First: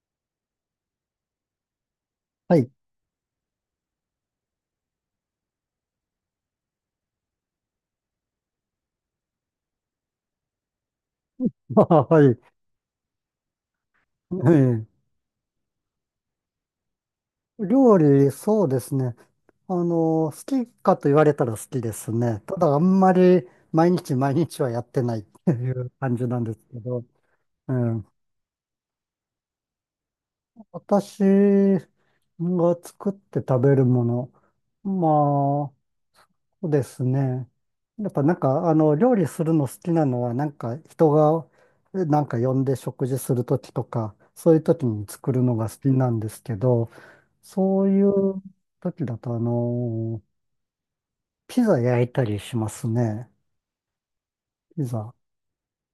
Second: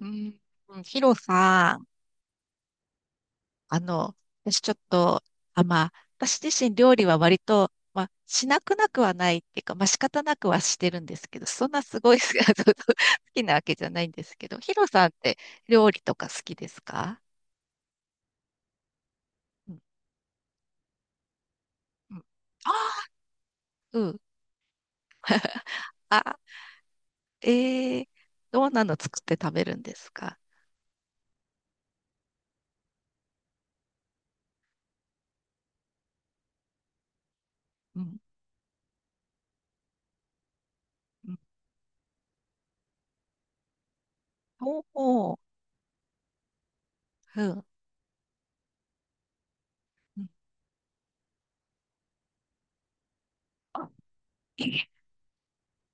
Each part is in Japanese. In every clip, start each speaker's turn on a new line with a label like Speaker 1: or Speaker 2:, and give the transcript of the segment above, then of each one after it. Speaker 1: うん。うん、ヒロさん。
Speaker 2: はい。
Speaker 1: あの、私ちょっと、あ、まあ、私自身料理は割と、まあ、しなくなくはないっていうか、まあ、仕方なくはしてるんですけど、そん なすごい
Speaker 2: はい。
Speaker 1: 好きなわけじゃないんですけ
Speaker 2: え
Speaker 1: ど、ヒ
Speaker 2: え
Speaker 1: ロさんって料理とか好きですか？
Speaker 2: 料理、そうですね。
Speaker 1: うん。
Speaker 2: 好きかと言われたら好きです
Speaker 1: うん。
Speaker 2: ね。ただ、あん
Speaker 1: あ
Speaker 2: まり毎
Speaker 1: う
Speaker 2: 日
Speaker 1: ん。
Speaker 2: 毎日はやってないっていう感じ
Speaker 1: あ、
Speaker 2: なんですけど、
Speaker 1: え
Speaker 2: うん、
Speaker 1: ー、どんなの作って食べるんですか？
Speaker 2: 私が作って食べるもの、そうですね。
Speaker 1: う
Speaker 2: やっ
Speaker 1: ん。
Speaker 2: ぱ料理するの好きなのは、なんか人
Speaker 1: うん。
Speaker 2: が、なんか呼んで食事するときとか、そういうと
Speaker 1: お
Speaker 2: きに作
Speaker 1: ー、
Speaker 2: るのが好きなんですけど、
Speaker 1: うん。
Speaker 2: そういうときだと、
Speaker 1: うん
Speaker 2: ピザ焼いたりしますね。
Speaker 1: あ、
Speaker 2: ピ
Speaker 1: え、
Speaker 2: ザ。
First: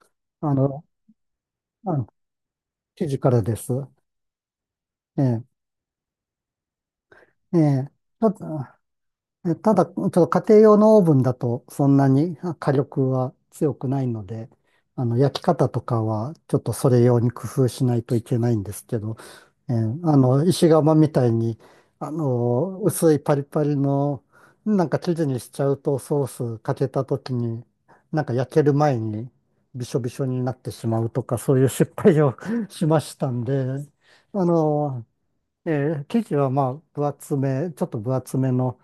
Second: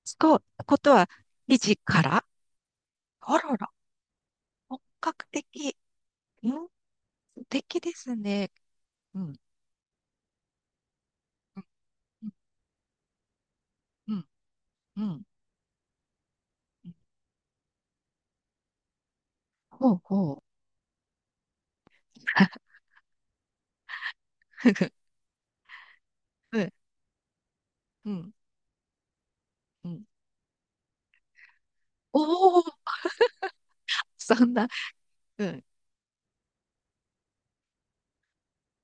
Speaker 1: 使う
Speaker 2: あ
Speaker 1: こ
Speaker 2: の、
Speaker 1: とは、生地
Speaker 2: あ
Speaker 1: か
Speaker 2: の、
Speaker 1: ら。
Speaker 2: 生地か
Speaker 1: あ
Speaker 2: ら
Speaker 1: ら
Speaker 2: で
Speaker 1: ら、
Speaker 2: す。
Speaker 1: 本
Speaker 2: え
Speaker 1: 格
Speaker 2: え、
Speaker 1: 的。うん、素
Speaker 2: え
Speaker 1: 敵
Speaker 2: え。
Speaker 1: です
Speaker 2: ちょっと
Speaker 1: ね。うん、
Speaker 2: ただ、ちょっと家庭用のオーブンだ
Speaker 1: うん、
Speaker 2: とそんなに火力は強くない
Speaker 1: う
Speaker 2: の
Speaker 1: ん、
Speaker 2: で、
Speaker 1: うん。
Speaker 2: あ
Speaker 1: う
Speaker 2: の、
Speaker 1: ん。
Speaker 2: 焼き方とかはちょっとそれ用に工夫しないといけないんですけど、
Speaker 1: ほうほう。
Speaker 2: 石窯みたいに、あの、薄いパリパリの、なんか 生地にしちゃうとソース
Speaker 1: うん、
Speaker 2: かけた時に、
Speaker 1: う
Speaker 2: なん
Speaker 1: ん、
Speaker 2: か焼ける前にび
Speaker 1: う
Speaker 2: しょ
Speaker 1: ん。
Speaker 2: びしょになってしまうとか、そういう失
Speaker 1: お
Speaker 2: 敗を
Speaker 1: お、
Speaker 2: しましたんで、
Speaker 1: そ
Speaker 2: あ
Speaker 1: んな。
Speaker 2: の、
Speaker 1: うん、
Speaker 2: え生地はまあ分厚め、ちょっと分厚めの、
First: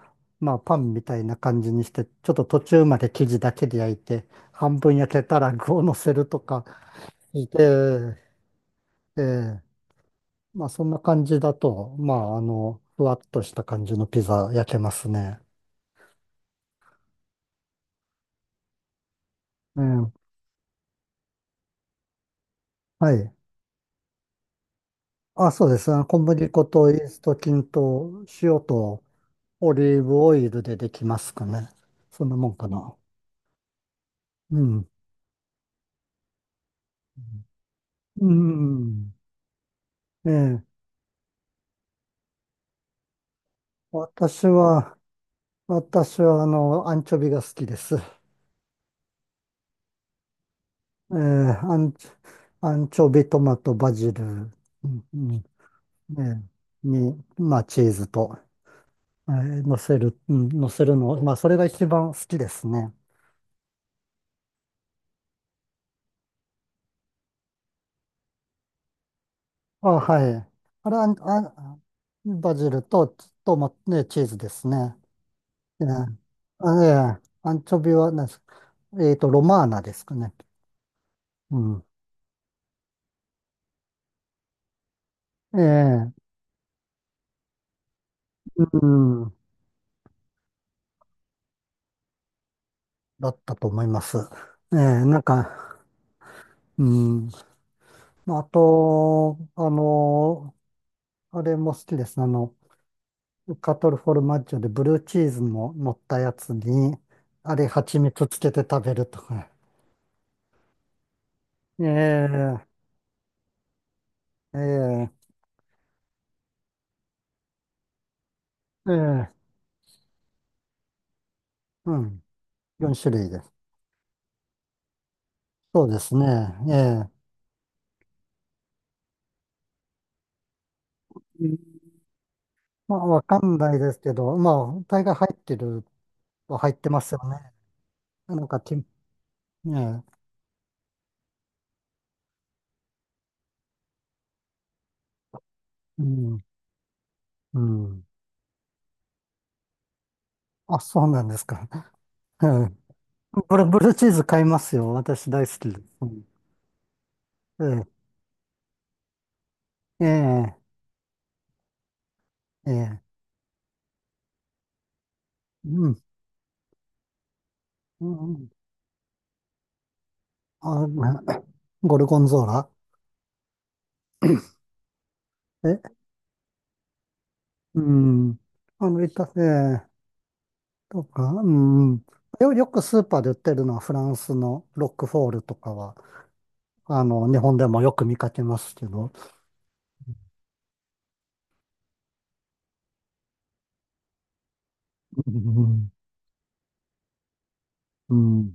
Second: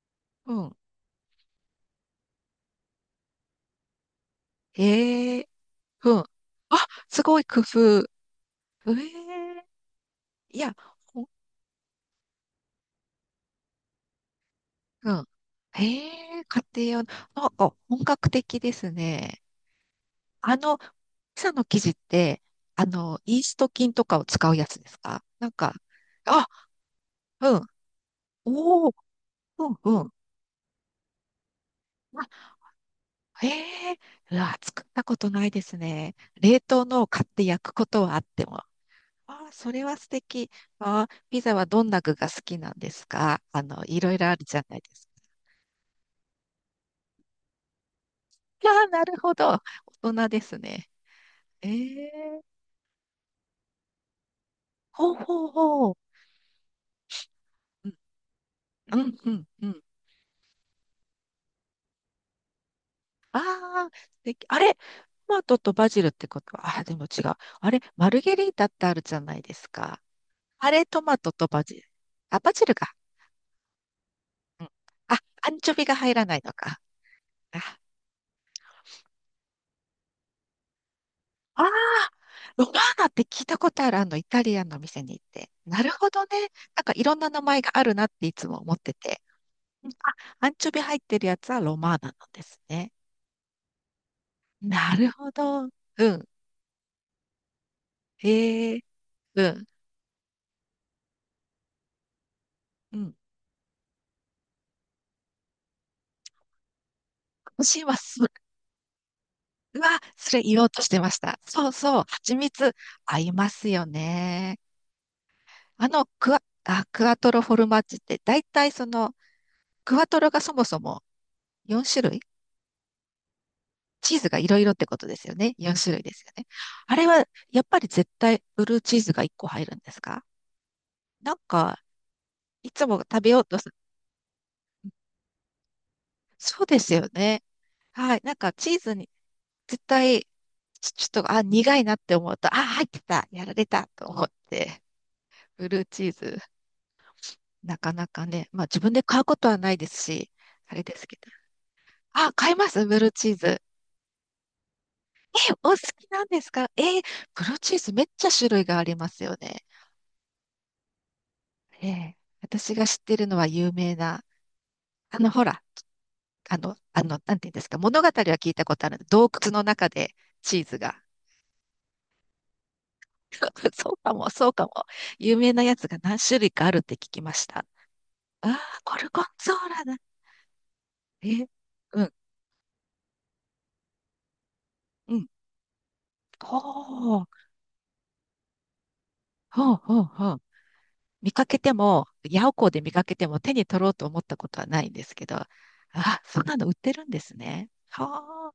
Speaker 1: う
Speaker 2: まあ
Speaker 1: ん。
Speaker 2: パンみたいな感じにして、ちょっと途中まで生地だけで焼いて、半分焼け
Speaker 1: へ
Speaker 2: た
Speaker 1: え、
Speaker 2: ら具を乗せ
Speaker 1: うん。
Speaker 2: るとか、
Speaker 1: あ、すごい
Speaker 2: い
Speaker 1: 工夫。
Speaker 2: え
Speaker 1: え
Speaker 2: ーえー
Speaker 1: え、い
Speaker 2: まあ
Speaker 1: や、
Speaker 2: そんな
Speaker 1: ほ
Speaker 2: 感
Speaker 1: ん、
Speaker 2: じだと、あの、ふわっとした感じのピザ焼けます
Speaker 1: うん。
Speaker 2: ね。
Speaker 1: へえ、家庭用の、なんか本格的ですね。
Speaker 2: うん。
Speaker 1: あの、ピザの生地って、
Speaker 2: はい。
Speaker 1: イースト菌とかを使うやつですか？な
Speaker 2: あ、
Speaker 1: ん
Speaker 2: そう
Speaker 1: か、
Speaker 2: ですね。小
Speaker 1: あ、
Speaker 2: 麦粉とイースト
Speaker 1: うん。
Speaker 2: 菌と塩
Speaker 1: おお、
Speaker 2: と
Speaker 1: う
Speaker 2: オ
Speaker 1: ん、
Speaker 2: リー
Speaker 1: うん。
Speaker 2: ブオイルでできますかね。そんなもんかな。
Speaker 1: ええ、うわ、
Speaker 2: う
Speaker 1: 作っ
Speaker 2: ん。
Speaker 1: たことないですね。冷凍のを買って焼くことはあっ
Speaker 2: う
Speaker 1: ても。
Speaker 2: ん。
Speaker 1: ああ、それは素
Speaker 2: え
Speaker 1: 敵。
Speaker 2: え。
Speaker 1: ああ、ピザはどんな具が好きなんですか？あの、いろいろある
Speaker 2: 私
Speaker 1: じゃないで
Speaker 2: は、
Speaker 1: す
Speaker 2: 私は、あの、アンチョビが好きです。
Speaker 1: か。ああ、なるほど。大人ですね。
Speaker 2: ー、
Speaker 1: え
Speaker 2: アンチ、
Speaker 1: え、
Speaker 2: アンチョビ、トマト、バジル、ん
Speaker 1: ほう
Speaker 2: うんね
Speaker 1: ほうほう。
Speaker 2: に、まあ、チ
Speaker 1: う
Speaker 2: ー
Speaker 1: ん、
Speaker 2: ズと、
Speaker 1: うん、うん。うん。
Speaker 2: 乗せるの、まあ、それが一番好きですね。
Speaker 1: ああ、素敵。あれ、トマトとバジルってことは、ああ、でも違う。あれ、マルゲリータってあるじゃないです
Speaker 2: あ、
Speaker 1: か。
Speaker 2: はい。
Speaker 1: あれ、
Speaker 2: あれ、
Speaker 1: ト
Speaker 2: あん、
Speaker 1: マトとバジ
Speaker 2: あ、
Speaker 1: ル。あ、バ
Speaker 2: バ
Speaker 1: ジ
Speaker 2: ジ
Speaker 1: ル
Speaker 2: ル
Speaker 1: か。
Speaker 2: と、チーズですね。
Speaker 1: あ、アンチョ
Speaker 2: え
Speaker 1: ビ
Speaker 2: ー、
Speaker 1: が入らないのか。
Speaker 2: あ、アンチョビは、なんですえっと、ロマーナですかね。う
Speaker 1: ああ、
Speaker 2: ん。
Speaker 1: ロマーナって聞いたことある、イタリアンの店に行って。なる
Speaker 2: え
Speaker 1: ほど
Speaker 2: え
Speaker 1: ね。なんかいろんな名前があるなっていつも思
Speaker 2: う
Speaker 1: ってて。
Speaker 2: ん、
Speaker 1: うん。あ、アンチョビ入ってるやつはロマーナなんですね。
Speaker 2: だったと思います。ええ
Speaker 1: なる
Speaker 2: なん
Speaker 1: ほど。
Speaker 2: か、
Speaker 1: うん。
Speaker 2: うん。まあ、あ
Speaker 1: へえ、
Speaker 2: と、
Speaker 1: うん。
Speaker 2: あの、あれも好きですね。あの、
Speaker 1: うん。
Speaker 2: カトルフォルマッジョでブルーチーズも乗ったやつに、あれ、
Speaker 1: 私は
Speaker 2: 蜂
Speaker 1: そ
Speaker 2: 蜜
Speaker 1: れ、
Speaker 2: つけて食べるとか。
Speaker 1: うわ、それ言おうとしてました。そうそう。蜂
Speaker 2: え
Speaker 1: 蜜
Speaker 2: え。
Speaker 1: 合いますよね。
Speaker 2: ええ。
Speaker 1: クワトロフォルマッジって、だいたいその、
Speaker 2: ええ。
Speaker 1: クワトロがそもそも4
Speaker 2: う
Speaker 1: 種類、
Speaker 2: ん。4種類です。
Speaker 1: チーズがいろいろってことですよね。4
Speaker 2: そう
Speaker 1: 種
Speaker 2: で
Speaker 1: 類で
Speaker 2: す
Speaker 1: す
Speaker 2: ね。
Speaker 1: よね。
Speaker 2: え
Speaker 1: あれは、
Speaker 2: え
Speaker 1: やっぱり絶対ブルーチーズが1個入るんですか？なん
Speaker 2: うん
Speaker 1: か、いつ
Speaker 2: ま
Speaker 1: も
Speaker 2: あ、
Speaker 1: 食
Speaker 2: わ
Speaker 1: べ
Speaker 2: か
Speaker 1: ようと
Speaker 2: ん
Speaker 1: する。
Speaker 2: ないですけど、まあ、大概入ってるは
Speaker 1: そう
Speaker 2: 入っ
Speaker 1: で
Speaker 2: て
Speaker 1: す
Speaker 2: ま
Speaker 1: よ
Speaker 2: すよ
Speaker 1: ね。
Speaker 2: ね。
Speaker 1: はい。な
Speaker 2: な
Speaker 1: ん
Speaker 2: ん
Speaker 1: か、
Speaker 2: か
Speaker 1: チ
Speaker 2: き、え
Speaker 1: ー
Speaker 2: え。
Speaker 1: ズに絶対、ちょっと、あ、苦いなって思うと、あ、入ってた、やられたと思って、ブルー
Speaker 2: う
Speaker 1: チーズ、
Speaker 2: ん、う
Speaker 1: なか
Speaker 2: ん。
Speaker 1: なかね、まあ自分で買うことはないですし、あ
Speaker 2: あ、
Speaker 1: れで
Speaker 2: そ
Speaker 1: す
Speaker 2: う
Speaker 1: けど。
Speaker 2: なんですか。
Speaker 1: あ、買いますブルーチー
Speaker 2: こ
Speaker 1: ズ。
Speaker 2: れブル、ブルーチーズ買いますよ。私大
Speaker 1: え、
Speaker 2: 好
Speaker 1: お
Speaker 2: きで
Speaker 1: 好
Speaker 2: す。
Speaker 1: きなんですか？え、ブルー
Speaker 2: う
Speaker 1: チー
Speaker 2: ん。
Speaker 1: ズめっちゃ種類がありますよね。
Speaker 2: ええ、
Speaker 1: ええ、
Speaker 2: え
Speaker 1: 私が知っ
Speaker 2: え、
Speaker 1: てるのは有名な、ほら、
Speaker 2: うん、
Speaker 1: なんていうんですか、物語
Speaker 2: う
Speaker 1: は
Speaker 2: ん、
Speaker 1: 聞いたことある。洞窟の中でチーズ
Speaker 2: あ、
Speaker 1: が。
Speaker 2: まゴルゴンゾーラ。
Speaker 1: そうかも、そうかも。有名なやつ
Speaker 2: え、
Speaker 1: が何種類かあるって聞きました。
Speaker 2: うん、
Speaker 1: ああ、ゴルゴン
Speaker 2: え
Speaker 1: ゾーラ
Speaker 2: え、
Speaker 1: だ。
Speaker 2: とか、
Speaker 1: え、
Speaker 2: う
Speaker 1: う
Speaker 2: ん、
Speaker 1: ん、
Speaker 2: よくスーパーで売ってるのはフランスのロック
Speaker 1: う
Speaker 2: フ
Speaker 1: ん。
Speaker 2: ォールとかは、あ
Speaker 1: ほう、
Speaker 2: の、日本でもよく見かけますけど、
Speaker 1: ほう、ほう、ほう。見かけても、ヤオコーで見かけても手に取ろうと思ったことはないんですけ
Speaker 2: う
Speaker 1: ど、あ
Speaker 2: ん、
Speaker 1: あ、そんなの売ってるんですね。
Speaker 2: うん、う
Speaker 1: はあ。
Speaker 2: ん。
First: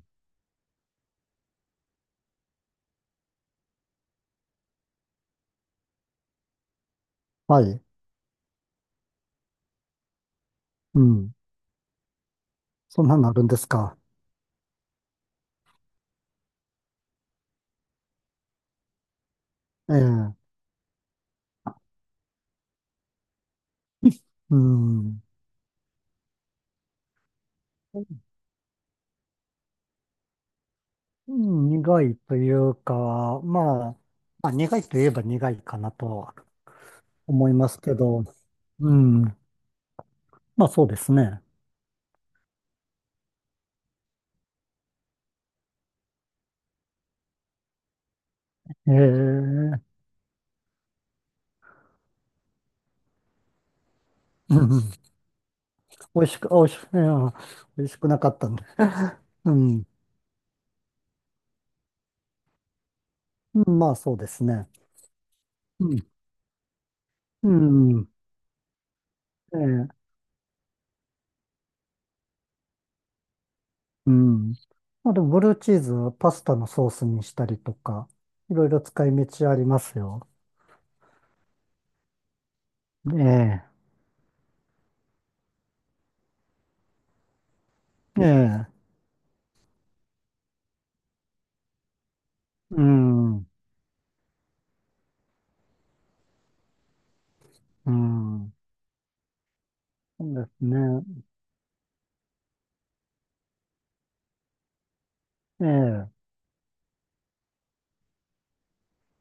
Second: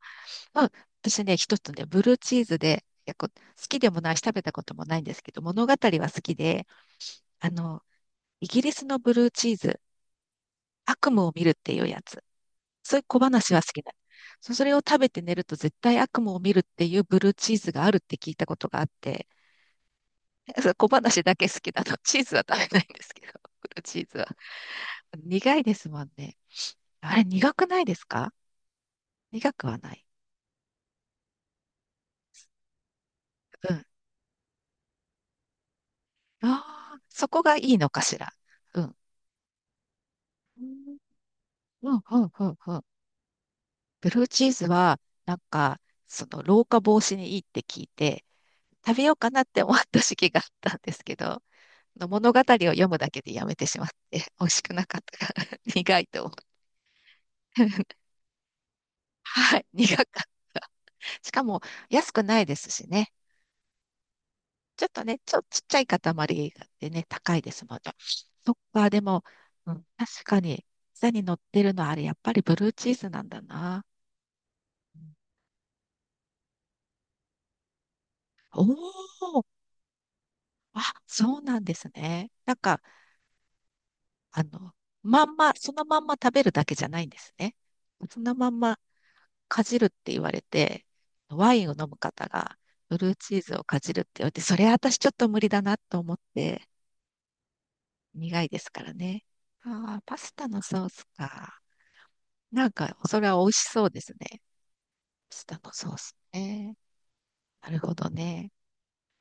Speaker 1: まあ、私ね、一つね、ブルーチーズで、いや、好きでもないし、食べたこともないんですけど、物語は好きで、あ
Speaker 2: はい、
Speaker 1: の、イギリスのブルーチーズ、
Speaker 2: う
Speaker 1: 悪夢を
Speaker 2: ん、
Speaker 1: 見るっていうやつ。そうい
Speaker 2: そ
Speaker 1: う
Speaker 2: んな
Speaker 1: 小
Speaker 2: のあるん
Speaker 1: 話
Speaker 2: で
Speaker 1: は好
Speaker 2: す
Speaker 1: きなの。
Speaker 2: か。
Speaker 1: それを食べて寝ると絶対悪夢を見るっていうブルーチーズがあるって聞いたことがあって、
Speaker 2: ええ、
Speaker 1: そう小話だけ好きなの。チーズは食べないんですけど、ブルーチーズは。
Speaker 2: うん、
Speaker 1: 苦いですもんね。あれ、苦くないですか？苦くはない。
Speaker 2: うん。苦いというか、
Speaker 1: うん。
Speaker 2: 苦いといえば苦いかなとは
Speaker 1: ああ、そこ
Speaker 2: 思い
Speaker 1: がい
Speaker 2: ま
Speaker 1: い
Speaker 2: す
Speaker 1: の
Speaker 2: け
Speaker 1: かし
Speaker 2: ど、
Speaker 1: ら。う
Speaker 2: う
Speaker 1: ん。
Speaker 2: ん。まあそうですね。
Speaker 1: うん、うん、うん、うん。ブルーチーズは、なんか、その、老化防止にいいって聞いて、
Speaker 2: ええ
Speaker 1: 食べようかなって思
Speaker 2: う
Speaker 1: っ
Speaker 2: ん
Speaker 1: た時期があったんですけど、の物語を読むだけでやめてしまって、美味
Speaker 2: う
Speaker 1: しく
Speaker 2: ん。
Speaker 1: なかったから、苦い
Speaker 2: 美
Speaker 1: と
Speaker 2: 味
Speaker 1: 思
Speaker 2: しく、
Speaker 1: う。
Speaker 2: あ美味しく、いや美味しくなかったんで。う
Speaker 1: はい、
Speaker 2: ん。
Speaker 1: 苦かった。しかも、安くないですしね。
Speaker 2: うん。まあそうですね。
Speaker 1: ちょっとね、ちっちゃ
Speaker 2: う
Speaker 1: い塊
Speaker 2: ん。
Speaker 1: でね、高い
Speaker 2: う
Speaker 1: ですもんね。
Speaker 2: ん。
Speaker 1: そっか、でも、うん、
Speaker 2: ええ
Speaker 1: 確かに、下に乗ってるのはあれ、やっぱりブルーチーズなんだな。
Speaker 2: うん。まあでもブルーチーズはパスタのソースにしたりとか、い
Speaker 1: お
Speaker 2: ろいろ使
Speaker 1: ー、
Speaker 2: い道ありますよ。
Speaker 1: あ、そうなんですね。なんか、
Speaker 2: え
Speaker 1: あの、そのまんま食べるだけじゃないんですね。そのまん
Speaker 2: え。え
Speaker 1: ま
Speaker 2: え。
Speaker 1: かじるって言われて、ワインを飲む方が、
Speaker 2: う
Speaker 1: ブルーチー
Speaker 2: ん。
Speaker 1: ズをかじるって言われて、それ私ちょっと無理だなと思って、
Speaker 2: う
Speaker 1: 苦い
Speaker 2: ん。
Speaker 1: ですからね。ああ、パ
Speaker 2: そ
Speaker 1: ス
Speaker 2: うで
Speaker 1: タの
Speaker 2: す
Speaker 1: ソース
Speaker 2: ね。
Speaker 1: か。なんか、それは美味しそうですね。パスタのソー
Speaker 2: え
Speaker 1: ス
Speaker 2: え。
Speaker 1: ね。なるほどね。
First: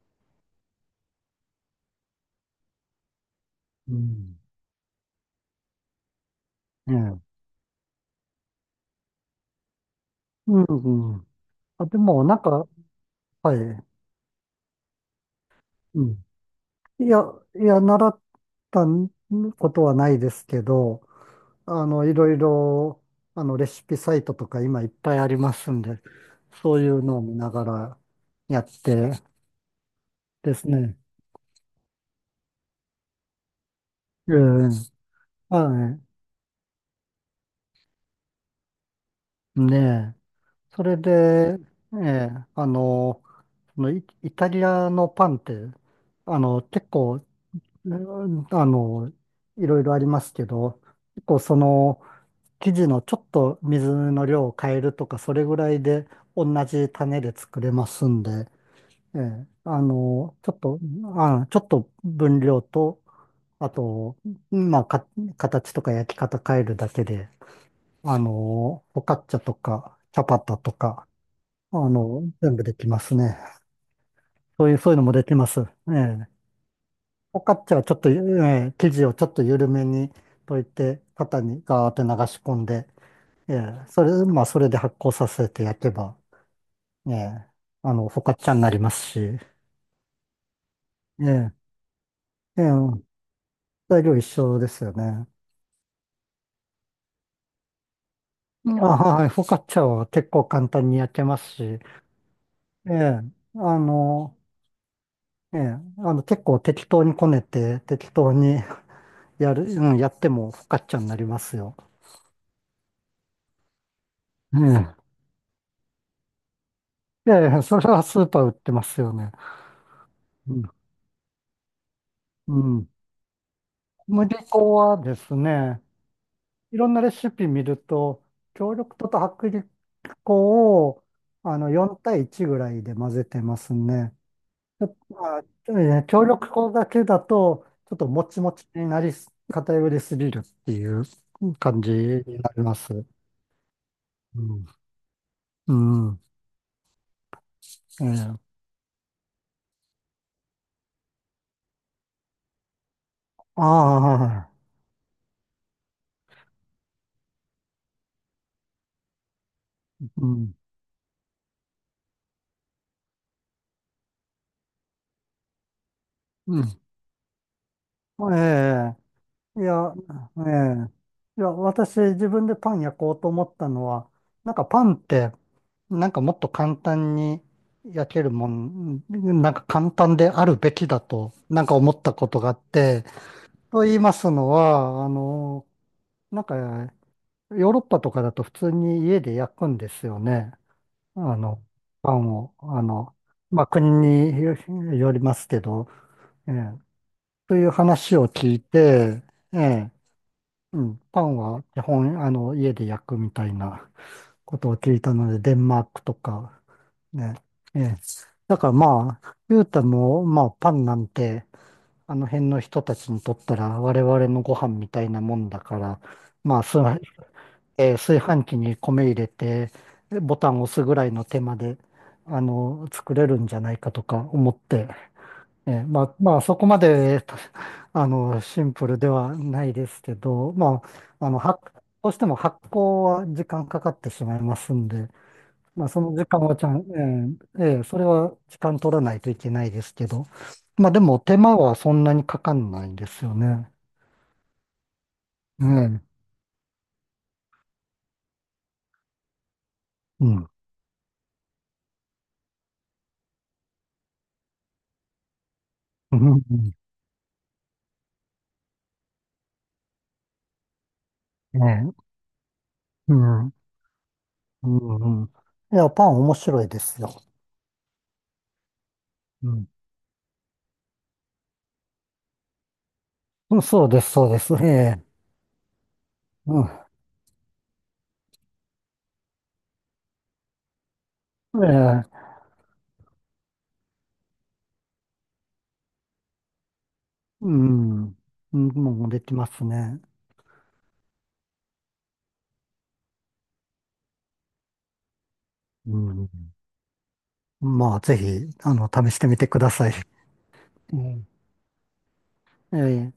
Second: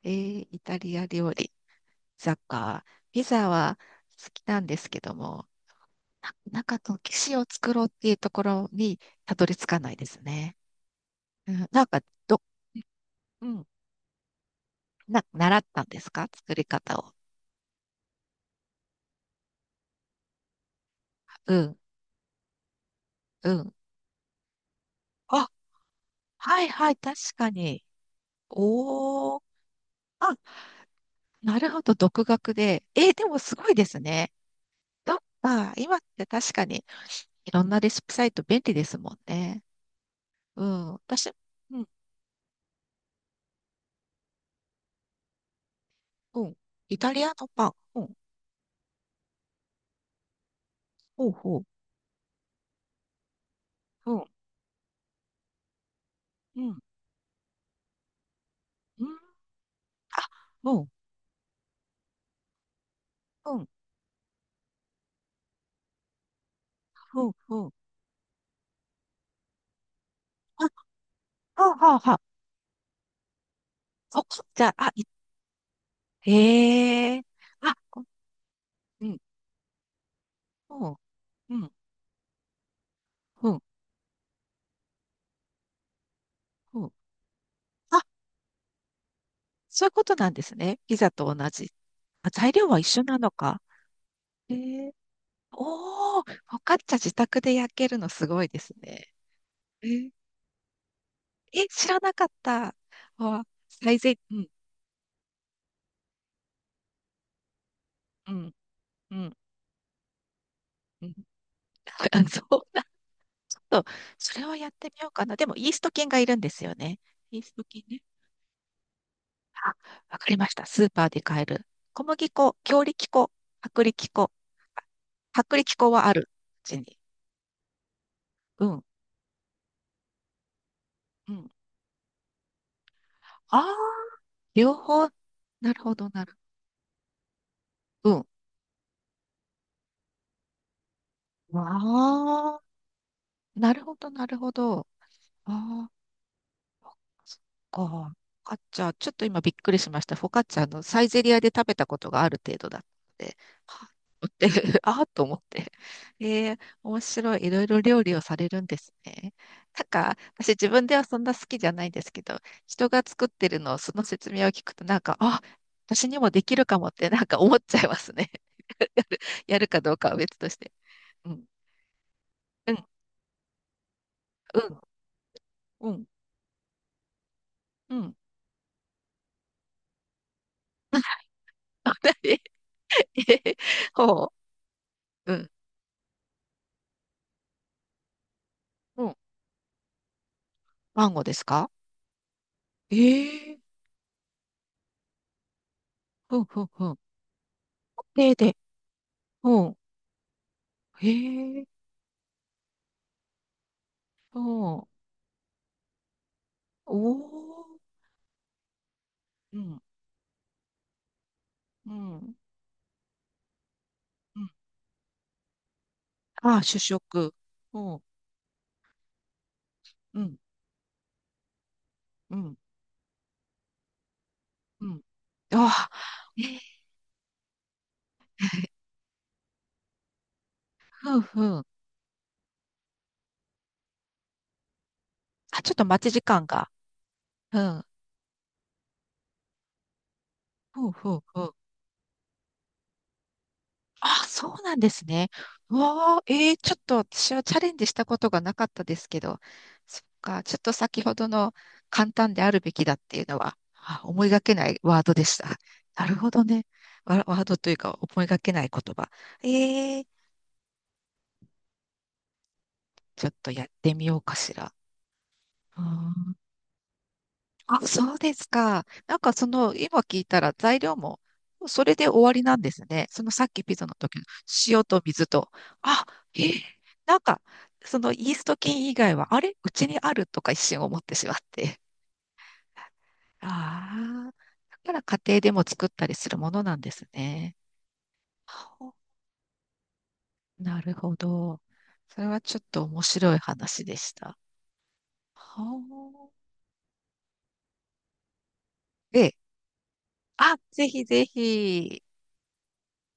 Speaker 1: イタリア料理、ピザか。ピザは
Speaker 2: う
Speaker 1: 好
Speaker 2: ん。
Speaker 1: きなんですけども、中の騎
Speaker 2: ええ。
Speaker 1: 士を作ろうっていうところにたどり着かないですね。
Speaker 2: うん。
Speaker 1: うん、な
Speaker 2: あ、
Speaker 1: ん
Speaker 2: で
Speaker 1: か、
Speaker 2: もな
Speaker 1: ど、
Speaker 2: んか、
Speaker 1: う
Speaker 2: は
Speaker 1: ん、
Speaker 2: い。
Speaker 1: 習ったんで
Speaker 2: う
Speaker 1: す
Speaker 2: ん。
Speaker 1: か、作り方
Speaker 2: い
Speaker 1: を？
Speaker 2: や、いや、習ったことはないですけど、
Speaker 1: うん、
Speaker 2: あの、いろいろ、あ
Speaker 1: う
Speaker 2: の、レ
Speaker 1: ん。
Speaker 2: シピサイトとか今いっぱいあり
Speaker 1: あ、
Speaker 2: ますんで、
Speaker 1: はい
Speaker 2: そうい
Speaker 1: はい、
Speaker 2: う
Speaker 1: 確
Speaker 2: のを見な
Speaker 1: か
Speaker 2: が
Speaker 1: に。
Speaker 2: らやって
Speaker 1: おー、あ、
Speaker 2: ですね。
Speaker 1: なるほど、独学で。でもすごいですね。
Speaker 2: ええ、
Speaker 1: どっか、今
Speaker 2: は
Speaker 1: って確かにいろんなレシピサイト便利ですもん
Speaker 2: い。
Speaker 1: ね。
Speaker 2: ねえ。
Speaker 1: う
Speaker 2: そ
Speaker 1: ん、
Speaker 2: れ
Speaker 1: 私、
Speaker 2: で、
Speaker 1: うん、
Speaker 2: ええ、あの、イタリアのパンって、あ
Speaker 1: うん、
Speaker 2: の、結
Speaker 1: イタリ
Speaker 2: 構、
Speaker 1: アのパン。
Speaker 2: う
Speaker 1: うん、
Speaker 2: んあの、いろいろありますけど、結
Speaker 1: ほう
Speaker 2: 構そ
Speaker 1: ほう、
Speaker 2: の、生地のちょっと水
Speaker 1: うん、
Speaker 2: の量を変えるとか、それぐらいで同
Speaker 1: うん、
Speaker 2: じ種で作れますんで、
Speaker 1: うん、
Speaker 2: ええ、あ
Speaker 1: あ、
Speaker 2: の、ちょっと、
Speaker 1: うん、
Speaker 2: ちょっと分量と、
Speaker 1: うん、
Speaker 2: あと、まあ、か、形とか焼き方変えるだけ
Speaker 1: う
Speaker 2: で、
Speaker 1: ん、うん。
Speaker 2: あの、フォカッチャとか、チャパタ
Speaker 1: あ、は
Speaker 2: とか、
Speaker 1: あ、
Speaker 2: あ
Speaker 1: はあ、はあ。
Speaker 2: の、全部できますね。
Speaker 1: そっか、じゃあ、あ、
Speaker 2: そういう
Speaker 1: い、
Speaker 2: のもできます。ええ。
Speaker 1: へえ。
Speaker 2: フォカッチ
Speaker 1: あ、
Speaker 2: ャはちょっ
Speaker 1: こ、
Speaker 2: と、ええ、生地
Speaker 1: う
Speaker 2: を
Speaker 1: ん、
Speaker 2: ちょっと緩めに溶い
Speaker 1: うん、
Speaker 2: て、型
Speaker 1: う
Speaker 2: に
Speaker 1: ん、
Speaker 2: ガーって流し込んで、
Speaker 1: う
Speaker 2: え
Speaker 1: ん、
Speaker 2: え、それ、まあ、それで発酵させて焼けば、
Speaker 1: うん。
Speaker 2: ええ、
Speaker 1: あ、
Speaker 2: フォカッチャになりますし、え
Speaker 1: そういうことなんですね。ピザと同
Speaker 2: え、
Speaker 1: じ。あ、材
Speaker 2: え
Speaker 1: 料は一緒
Speaker 2: え、
Speaker 1: なのか。
Speaker 2: 材料一
Speaker 1: へ
Speaker 2: 緒ですよ
Speaker 1: え。
Speaker 2: ね。
Speaker 1: おー、フォカッチャ自宅で焼けるのすごいです
Speaker 2: うんあ、
Speaker 1: ね。
Speaker 2: はい、フォカッチャ
Speaker 1: え
Speaker 2: は
Speaker 1: ー、
Speaker 2: 結構簡単に焼けますし、え
Speaker 1: 知らなかった。
Speaker 2: え、
Speaker 1: わ、
Speaker 2: あ
Speaker 1: 最善、
Speaker 2: の、
Speaker 1: うん、
Speaker 2: ええ、あの、結構適当にこねて、適
Speaker 1: う
Speaker 2: 当
Speaker 1: ん、
Speaker 2: に
Speaker 1: うん、
Speaker 2: やる、うん、やってもフォカッチャ
Speaker 1: う
Speaker 2: に
Speaker 1: ん。
Speaker 2: なりますよ。
Speaker 1: あ、そうなると それをやって
Speaker 2: え
Speaker 1: みようかな。でも、イースト菌がいるんですよね。
Speaker 2: え、
Speaker 1: イー
Speaker 2: え
Speaker 1: ス
Speaker 2: え、
Speaker 1: ト
Speaker 2: そ
Speaker 1: 菌
Speaker 2: れ
Speaker 1: ね。
Speaker 2: はスーパー売ってますよね。
Speaker 1: あ、わかりま
Speaker 2: う
Speaker 1: し
Speaker 2: ん、
Speaker 1: た。スーパーで買える。小麦
Speaker 2: う
Speaker 1: 粉、強
Speaker 2: ん。
Speaker 1: 力粉、薄力
Speaker 2: 小
Speaker 1: 粉。
Speaker 2: 麦粉はです
Speaker 1: あ、薄力
Speaker 2: ね、
Speaker 1: 粉はある、う
Speaker 2: い
Speaker 1: ち
Speaker 2: ろん
Speaker 1: に。
Speaker 2: なレシピ見ると、
Speaker 1: う
Speaker 2: 強
Speaker 1: ん。
Speaker 2: 力粉と薄力粉を
Speaker 1: うん。
Speaker 2: あの4対1ぐらいで混ぜてま
Speaker 1: ああ、
Speaker 2: すね。
Speaker 1: 両
Speaker 2: ちょっ
Speaker 1: 方。
Speaker 2: とまあ、
Speaker 1: な
Speaker 2: え
Speaker 1: るほ
Speaker 2: ー
Speaker 1: ど、な
Speaker 2: 強
Speaker 1: る。
Speaker 2: 力粉だけだと、ちょっと
Speaker 1: う
Speaker 2: も
Speaker 1: ん。
Speaker 2: ちもちになりす、偏りすぎるっていう感じにな
Speaker 1: わあ、
Speaker 2: ります。
Speaker 1: なるほど、なる
Speaker 2: う
Speaker 1: ほ
Speaker 2: ん。
Speaker 1: ど。
Speaker 2: う
Speaker 1: ああ。
Speaker 2: ん。
Speaker 1: そっか。フォ
Speaker 2: え
Speaker 1: カッ
Speaker 2: え。
Speaker 1: チャ、ちょっと今びっくりしました。フォカッチャのサイゼリアで食べたことがある程度だったので、はっ思っ
Speaker 2: ああ、
Speaker 1: て ああと思って。ええ、面白い。いろいろ料理をされるんですね。なんか、
Speaker 2: う
Speaker 1: 私
Speaker 2: ん。
Speaker 1: 自分ではそんな好きじゃないんですけど、人が作ってるのをその説明を聞くと、なんか、あ、私にもできる
Speaker 2: う
Speaker 1: かもってなんか思っちゃいますね。
Speaker 2: ん。
Speaker 1: や
Speaker 2: い
Speaker 1: るかど
Speaker 2: や、
Speaker 1: うかは別と
Speaker 2: え
Speaker 1: して。
Speaker 2: え。
Speaker 1: う
Speaker 2: い
Speaker 1: ん、
Speaker 2: や、私自分で
Speaker 1: う
Speaker 2: パン
Speaker 1: ん、
Speaker 2: 焼こうと思ったのは、なん
Speaker 1: う
Speaker 2: か
Speaker 1: ん、
Speaker 2: パンって、
Speaker 1: うん、
Speaker 2: なんかもっと簡単に
Speaker 1: う
Speaker 2: 焼
Speaker 1: ん。
Speaker 2: けるもん、なんか簡単であるべきだと、なんか思ったこ とがあって、と言います
Speaker 1: ほ
Speaker 2: のは、
Speaker 1: う、うん、
Speaker 2: ヨーロッパとかだと普通
Speaker 1: う
Speaker 2: に
Speaker 1: ん。
Speaker 2: 家で焼くんですよね。
Speaker 1: マンゴーで
Speaker 2: あ
Speaker 1: す
Speaker 2: の、
Speaker 1: か？
Speaker 2: パンを、あの、
Speaker 1: ええ、
Speaker 2: まあ、国によりますけど、
Speaker 1: ふん
Speaker 2: え
Speaker 1: ふん
Speaker 2: え、
Speaker 1: ふん。
Speaker 2: という話を
Speaker 1: で、
Speaker 2: 聞
Speaker 1: で、
Speaker 2: いて、え
Speaker 1: ほうん。
Speaker 2: えうん、パンは
Speaker 1: ええ、
Speaker 2: 基本、あの、家で焼くみたいな
Speaker 1: ほ
Speaker 2: こと
Speaker 1: う
Speaker 2: を聞
Speaker 1: ん。
Speaker 2: いたので、デンマークとか、
Speaker 1: お
Speaker 2: ね。
Speaker 1: お。
Speaker 2: ええ。だからまあ、
Speaker 1: う
Speaker 2: 言う
Speaker 1: ん、
Speaker 2: たも、まあ、パンなんて、
Speaker 1: う
Speaker 2: あ
Speaker 1: ん、う
Speaker 2: の
Speaker 1: ん。
Speaker 2: 辺の人たちにとったら、我々のご飯みたいなもんだから、
Speaker 1: あ
Speaker 2: まあ、
Speaker 1: あ、主
Speaker 2: 炊い。
Speaker 1: 食。
Speaker 2: えー
Speaker 1: ほ
Speaker 2: 炊飯器に米入れて、
Speaker 1: うん、うん、
Speaker 2: ボタンを押すぐらいの手間で、
Speaker 1: う
Speaker 2: あ
Speaker 1: ん、
Speaker 2: の、作れるんじゃないかとか思っ
Speaker 1: う
Speaker 2: て、
Speaker 1: ん。
Speaker 2: ええ、
Speaker 1: ああ、え
Speaker 2: そこま
Speaker 1: え、
Speaker 2: で、あの、シンプルではないですけど、
Speaker 1: ふん
Speaker 2: あ、あの、
Speaker 1: ふ
Speaker 2: 発、
Speaker 1: ん。
Speaker 2: どうしても発酵は時間かかってしまいますんで、
Speaker 1: あ、ちょっと
Speaker 2: まあ、
Speaker 1: 待
Speaker 2: そ
Speaker 1: ち
Speaker 2: の
Speaker 1: 時
Speaker 2: 時間
Speaker 1: 間
Speaker 2: はちゃ
Speaker 1: が。
Speaker 2: ん、
Speaker 1: う
Speaker 2: ええ、
Speaker 1: ん、
Speaker 2: それは時間取らないといけないですけど、
Speaker 1: ふ
Speaker 2: ま
Speaker 1: ん
Speaker 2: あ、で
Speaker 1: ふ
Speaker 2: も
Speaker 1: ん
Speaker 2: 手
Speaker 1: ふん。
Speaker 2: 間はそんなにかかんないんですよね。
Speaker 1: あ、そうなんですね。
Speaker 2: ええ、う
Speaker 1: う
Speaker 2: ん、
Speaker 1: わあ、ちょっと私はチャレンジしたことがなかったですけど、そっ
Speaker 2: う
Speaker 1: か、
Speaker 2: ん、
Speaker 1: ちょっと先ほどの簡単であるべきだっていうのは、あ、思いがけないワードでした。なる
Speaker 2: う
Speaker 1: ほ
Speaker 2: ん。
Speaker 1: どね。ワードというか、思いがけない言葉。えー、
Speaker 2: ええ、う
Speaker 1: ちょっと
Speaker 2: ん、
Speaker 1: やってみようかし
Speaker 2: う
Speaker 1: ら。
Speaker 2: ん、うん。い
Speaker 1: うー
Speaker 2: や、パン
Speaker 1: ん、
Speaker 2: 面白いですよ。
Speaker 1: あ、そうですか。なんかそ
Speaker 2: うん、
Speaker 1: の、今聞いたら材料も、それで終わりなんですね。そのさっ
Speaker 2: うん。
Speaker 1: きピザ
Speaker 2: そう
Speaker 1: の
Speaker 2: です、
Speaker 1: 時の
Speaker 2: そうです。え
Speaker 1: 塩と
Speaker 2: え、
Speaker 1: 水と。あ、えー
Speaker 2: うん、
Speaker 1: なんか、そのイースト菌以外は、あれうちにあるとか一瞬思ってしまって。
Speaker 2: ええ、
Speaker 1: ああ、だから家庭でも作ったりするものなんです
Speaker 2: う
Speaker 1: ね。
Speaker 2: ん。うん、
Speaker 1: ほ
Speaker 2: もうできますね。
Speaker 1: う、なるほど。それはちょっと面白い話でした。は
Speaker 2: うん。
Speaker 1: あ。
Speaker 2: まあ、ぜひ、あの、試して
Speaker 1: で、
Speaker 2: みてください。
Speaker 1: あ、ぜ
Speaker 2: う
Speaker 1: ひぜ
Speaker 2: ん。
Speaker 1: ひ。
Speaker 2: ええ。